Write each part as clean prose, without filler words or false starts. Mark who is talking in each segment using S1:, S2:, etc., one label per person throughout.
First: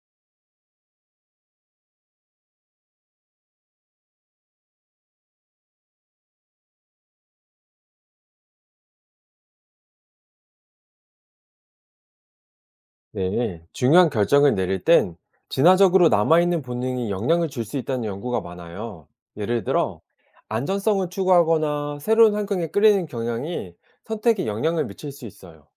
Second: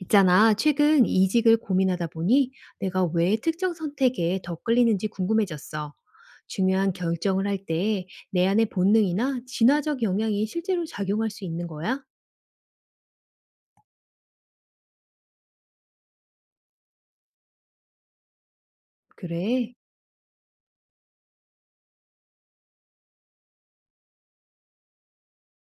S1: 있잖아, 최근 이직을 고민하다 보니 내가 왜 특정 선택에 더 끌리는지 궁금해졌어. 중요한 결정을 할 때 내 안의 본능이나 진화적 영향이 실제로 작용할 수 있는 거야?
S2: 네, 중요한 결정을 내릴 땐 진화적으로 남아있는 본능이 영향을 줄 수 있다는 연구가 많아요. 예를
S1: 그래.
S2: 들어, 안전성을 추구하거나 새로운 환경에 끌리는 경향이 선택에 영향을 미칠 수 있어요.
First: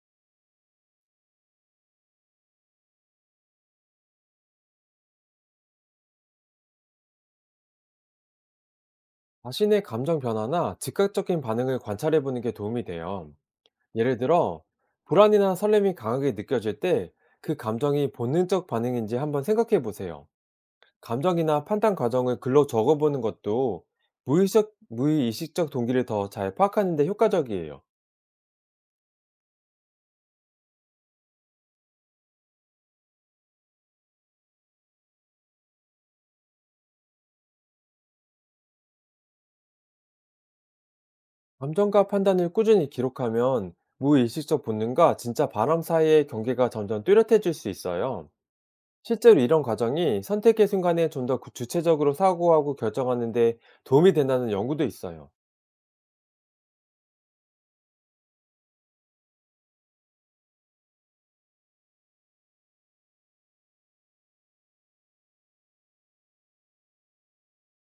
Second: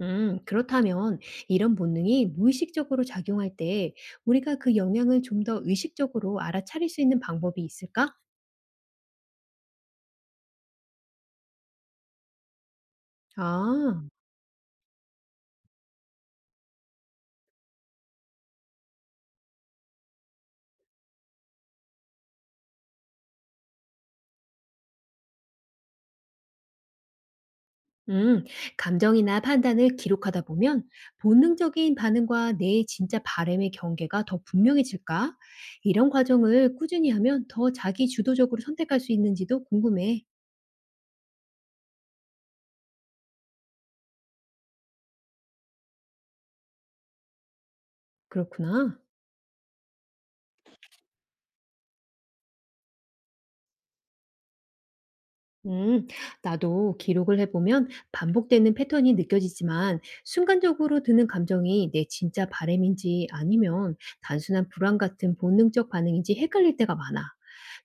S1: 그렇다면 이런 본능이 무의식적으로 작용할 때 우리가 그 영향을 좀 더 의식적으로 알아차릴 수 있는 방법이 있을까?
S2: 자신의 감정 변화나 즉각적인 반응을 관찰해보는 게 도움이 돼요.
S1: 아.
S2: 예를 들어, 불안이나 설렘이 강하게 느껴질 때 그 감정이 본능적 반응인지 한번 생각해보세요. 감정이나 판단 과정을 글로 적어보는 것도 무의식적 동기를 더 잘 파악하는 데 효과적이에요.
S1: 음, 감정이나 판단을 기록하다 보면 본능적인 반응과 내 진짜 바람의 경계가 더 분명해질까? 이런 과정을 꾸준히 하면 더 자기 주도적으로 선택할 수 있는지도 궁금해.
S2: 감정과 판단을 꾸준히 기록하면 무의식적 본능과 진짜 바람 사이의 경계가 점점 뚜렷해질 수 있어요.
S1: 그렇구나.
S2: 실제로 이런 과정이 선택의 순간에 좀 더 주체적으로 사고하고 결정하는 데 도움이 된다는 연구도 있어요.
S1: 음, 나도 기록을 해보면 반복되는 패턴이 느껴지지만 순간적으로 드는 감정이 내 진짜 바램인지 아니면 단순한 불안 같은 본능적 반응인지 헷갈릴 때가 많아.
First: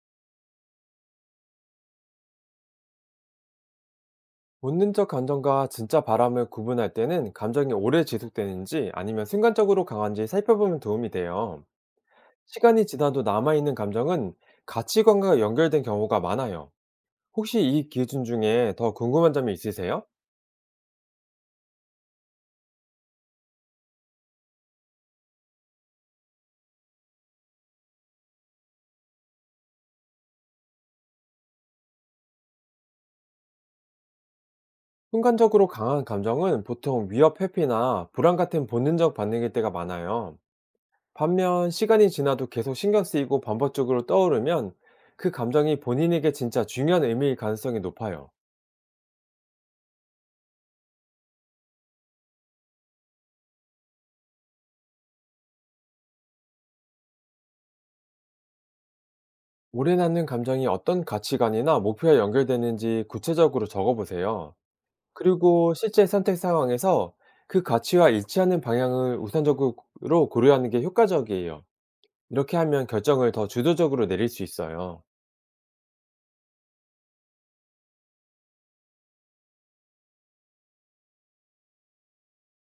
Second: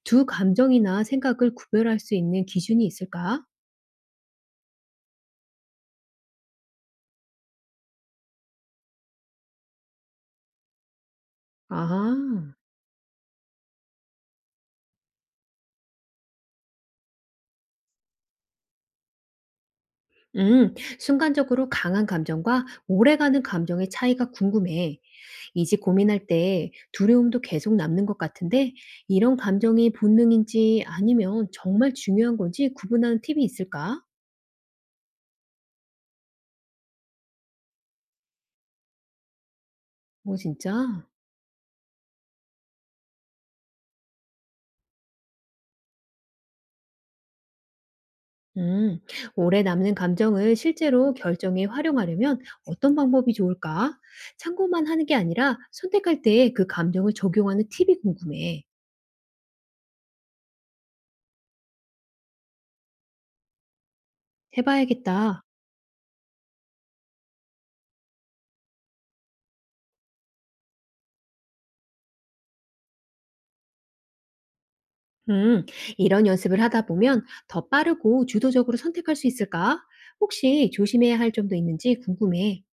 S1: 두 감정이나 생각을 구별할 수 있는 기준이 있을까?
S2: 본능적 감정과 진짜 바람을 구분할 때는 감정이 오래 지속되는지 아니면 순간적으로 강한지 살펴보면 도움이 돼요.
S1: 아.
S2: 시간이 지나도 남아있는 감정은 가치관과 연결된 경우가 많아요. 혹시 이 기준 중에 더 궁금한 점이 있으세요?
S1: 음. 순간적으로 강한 감정과 오래가는 감정의 차이가 궁금해. 이제 고민할 때 두려움도 계속 남는 것 같은데 이런 감정이 본능인지 아니면 정말 중요한 건지 구분하는 팁이 있을까?
S2: 순간적으로 강한 감정은 보통 위협 회피나 불안 같은 본능적 반응일 때가
S1: 오,
S2: 많아요.
S1: 진짜?
S2: 반면 시간이 지나도 계속 신경 쓰이고 반복적으로 떠오르면 그 감정이 본인에게 진짜 중요한 의미일 가능성이 높아요.
S1: 음. 오래 남는 감정을 실제로 결정에 활용하려면 어떤 방법이 좋을까? 참고만 하는 게 아니라 선택할 때 그 감정을 적용하는 팁이 궁금해.
S2: 오래 남는 감정이 어떤 가치관이나 목표와 연결되는지 구체적으로 적어보세요.
S1: 해 봐야겠다.
S2: 그리고 실제 선택 상황에서 그 가치와 일치하는 방향을 우선적으로 고려하는 게 효과적이에요. 이렇게 하면 결정을 더 주도적으로 내릴 수 있어요.
S1: 음, 이런 연습을 하다 보면 더 빠르고 주도적으로 선택할 수 있을까? 혹시 조심해야 할 점도 있는지 궁금해.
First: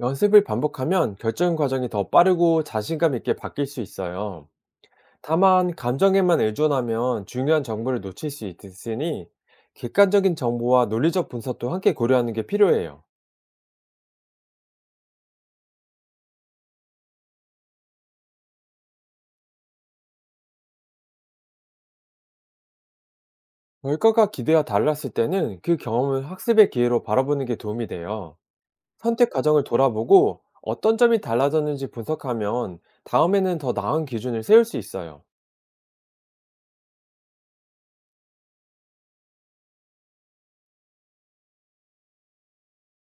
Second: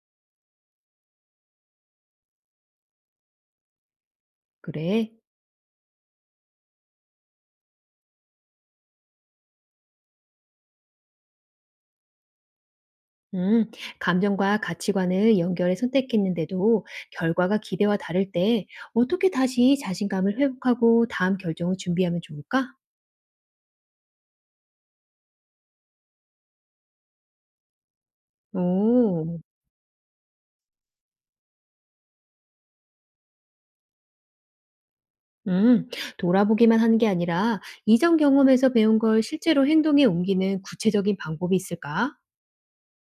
S2: 연습을 반복하면 결정 과정이 더 빠르고 자신감 있게 바뀔 수 있어요.
S1: 그래.
S2: 다만, 감정에만 의존하면 중요한 정보를 놓칠 수 있으니 객관적인 정보와 논리적 분석도 함께 고려하는 게 필요해요.
S1: 음, 감정과 가치관을 연결해 선택했는데도 결과가 기대와 다를 때 어떻게 다시 자신감을 회복하고 다음 결정을 준비하면 좋을까?
S2: 결과가 기대와 달랐을 때는 그 경험을 학습의 기회로 바라보는 게 도움이 돼요. 선택
S1: 오,
S2: 과정을 돌아보고 어떤 점이 달라졌는지 분석하면 다음에는 더 나은 기준을 세울 수 있어요.
S1: 음, 돌아보기만 하는 게 아니라 이전 경험에서 배운 걸 실제로 행동에 옮기는 구체적인 방법이 있을까?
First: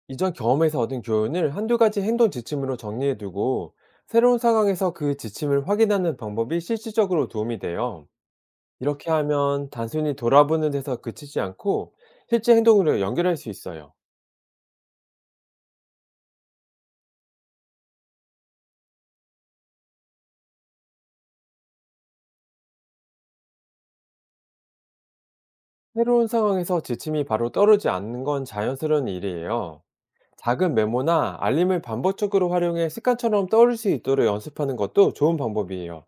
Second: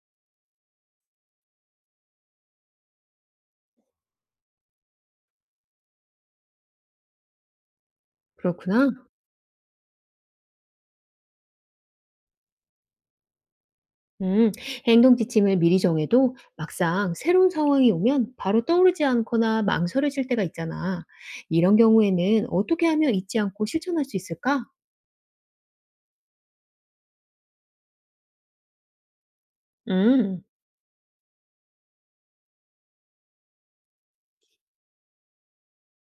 S2: 이전 경험에서 얻은 교훈을 한두 가지 행동 지침으로 정리해두고 새로운 상황에서 그 지침을 확인하는 방법이 실질적으로 도움이 돼요.
S1: 그렇구나.
S2: 이렇게 하면 단순히 돌아보는 데서 그치지 않고 실제 행동으로 연결할 수 있어요.
S1: 음, 행동 지침을 미리 정해도 막상 새로운 상황이 오면 바로 떠오르지 않거나 망설여질 때가 있잖아. 이런 경우에는 어떻게 하면 잊지 않고 실천할 수 있을까?
S2: 새로운 상황에서 지침이 바로 떨어지 않는 건 자연스러운 일이에요.
S1: 음,
S2: 작은 메모나 알림을 반복적으로 활용해 습관처럼 떠올릴 수 있도록 연습하는 것도 좋은 방법이에요.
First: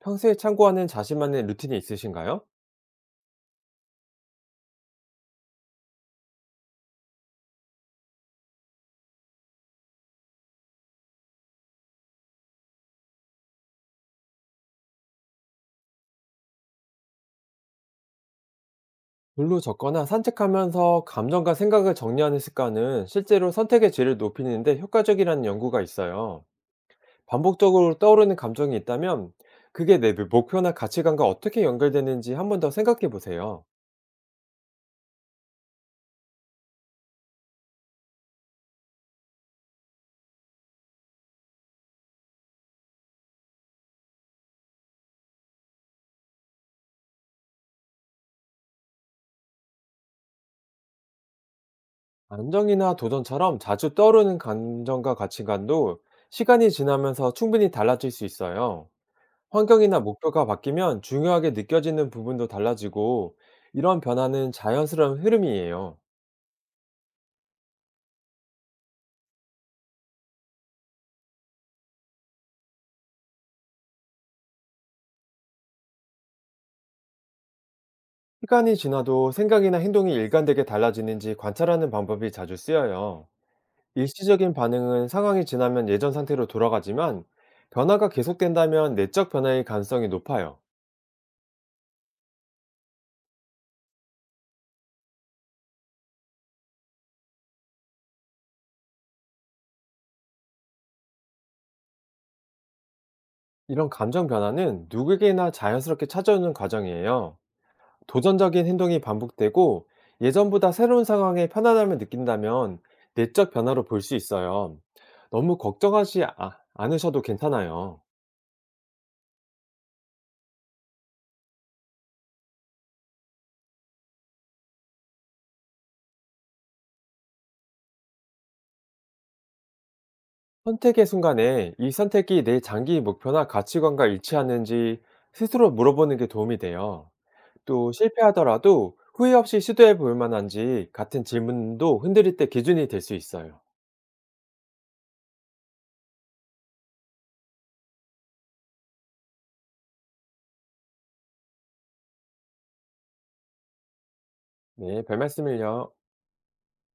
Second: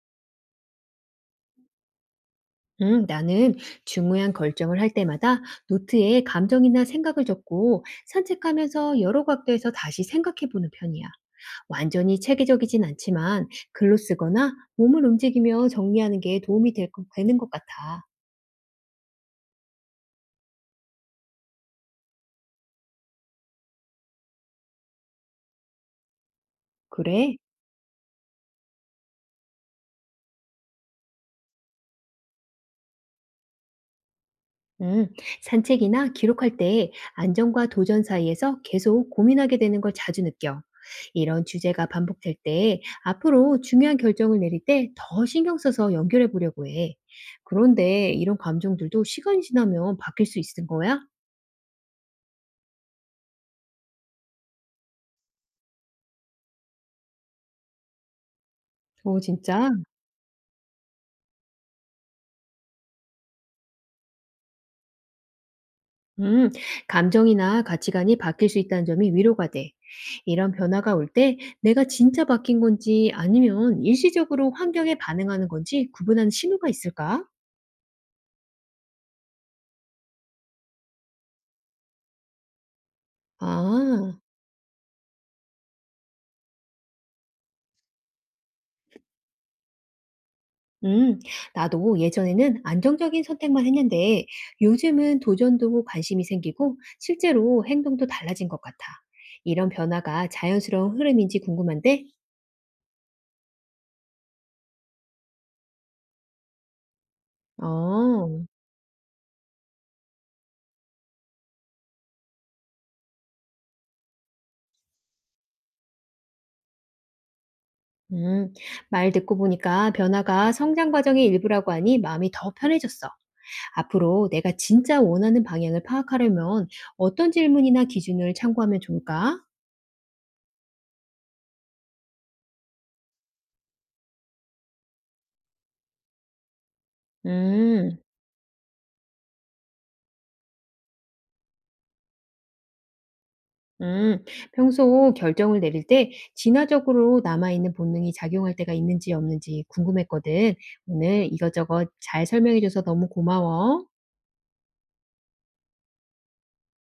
S2: 평소에 참고하는 자신만의 루틴이 있으신가요?
S1: 나는 중요한 결정을 할 때마다 노트에 감정이나 생각을 적고 산책하면서 여러 각도에서 다시 생각해 보는 편이야. 완전히 체계적이진 않지만 글로 쓰거나 몸을 움직이며 정리하는 게 되는 것 같아.
S2: 글로 적거나 산책하면서 감정과 생각을 정리하는 습관은 실제로 선택의 질을 높이는데 효과적이라는 연구가 있어요.
S1: 그래?
S2: 반복적으로 떠오르는 감정이 있다면 그게 내 목표나 가치관과 어떻게 연결되는지 한 번 더 생각해 보세요.
S1: 음, 산책이나 기록할 때 안정과 도전 사이에서 계속 고민하게 되는 걸 자주 느껴. 이런 주제가 반복될 때 앞으로 중요한 결정을 내릴 때 더 신경 써서 연결해 보려고 해. 그런데 이런 감정들도 시간이 지나면 바뀔 수 있는 거야?
S2: 안정이나 도전처럼 자주 떠오르는 감정과 가치관도 시간이 지나면서 충분히 달라질 수 있어요.
S1: 오, 진짜?
S2: 환경이나 목표가 바뀌면 중요하게 느껴지는 부분도 달라지고 이런 변화는 자연스러운 흐름이에요.
S1: 음, 감정이나 가치관이 바뀔 수 있다는 점이 위로가 돼. 이런 변화가 올 때 내가 진짜 바뀐 건지 아니면 일시적으로 환경에 반응하는 건지 구분하는 신호가 있을까?
S2: 시간이 지나도 생각이나 행동이 일관되게 달라지는지 관찰하는 방법이 자주 쓰여요.
S1: 아.
S2: 일시적인 반응은 상황이 지나면 예전 상태로 돌아가지만 변화가 계속된다면 내적 변화의 가능성이 높아요.
S1: 음, 나도 예전에는 안정적인 선택만 했는데 요즘은 도전도 관심이 생기고 실제로 행동도 달라진 것 같아. 이런 변화가 자연스러운 흐름인지 궁금한데,
S2: 이런 감정 변화는 누구에게나 자연스럽게 찾아오는 과정이에요.
S1: 어,
S2: 도전적인 행동이 반복되고 예전보다 새로운 상황에 편안함을 느낀다면 내적 변화로 볼 수 있어요. 너무 걱정하지 않으셔도 괜찮아요.
S1: 음, 말 듣고 보니까 변화가 성장 과정의 일부라고 하니 마음이 더 편해졌어. 앞으로 내가 진짜 원하는 방향을 파악하려면 어떤 질문이나 기준을 참고하면 좋을까?
S2: 선택의 순간에 이 선택이 내 장기 목표나 가치관과 일치하는지 스스로 물어보는 게 도움이 돼요. 또
S1: 음.
S2: 실패하더라도 후회 없이 시도해 볼 만한지 같은 질문도 흔들릴 때 기준이 될 수 있어요.
S1: 음, 평소 결정을 내릴 때 진화적으로 남아있는 본능이 작용할 때가 있는지 없는지 궁금했거든. 오늘 이것저것 잘 설명해줘서 너무 고마워.
S2: 네, 별 말씀을요.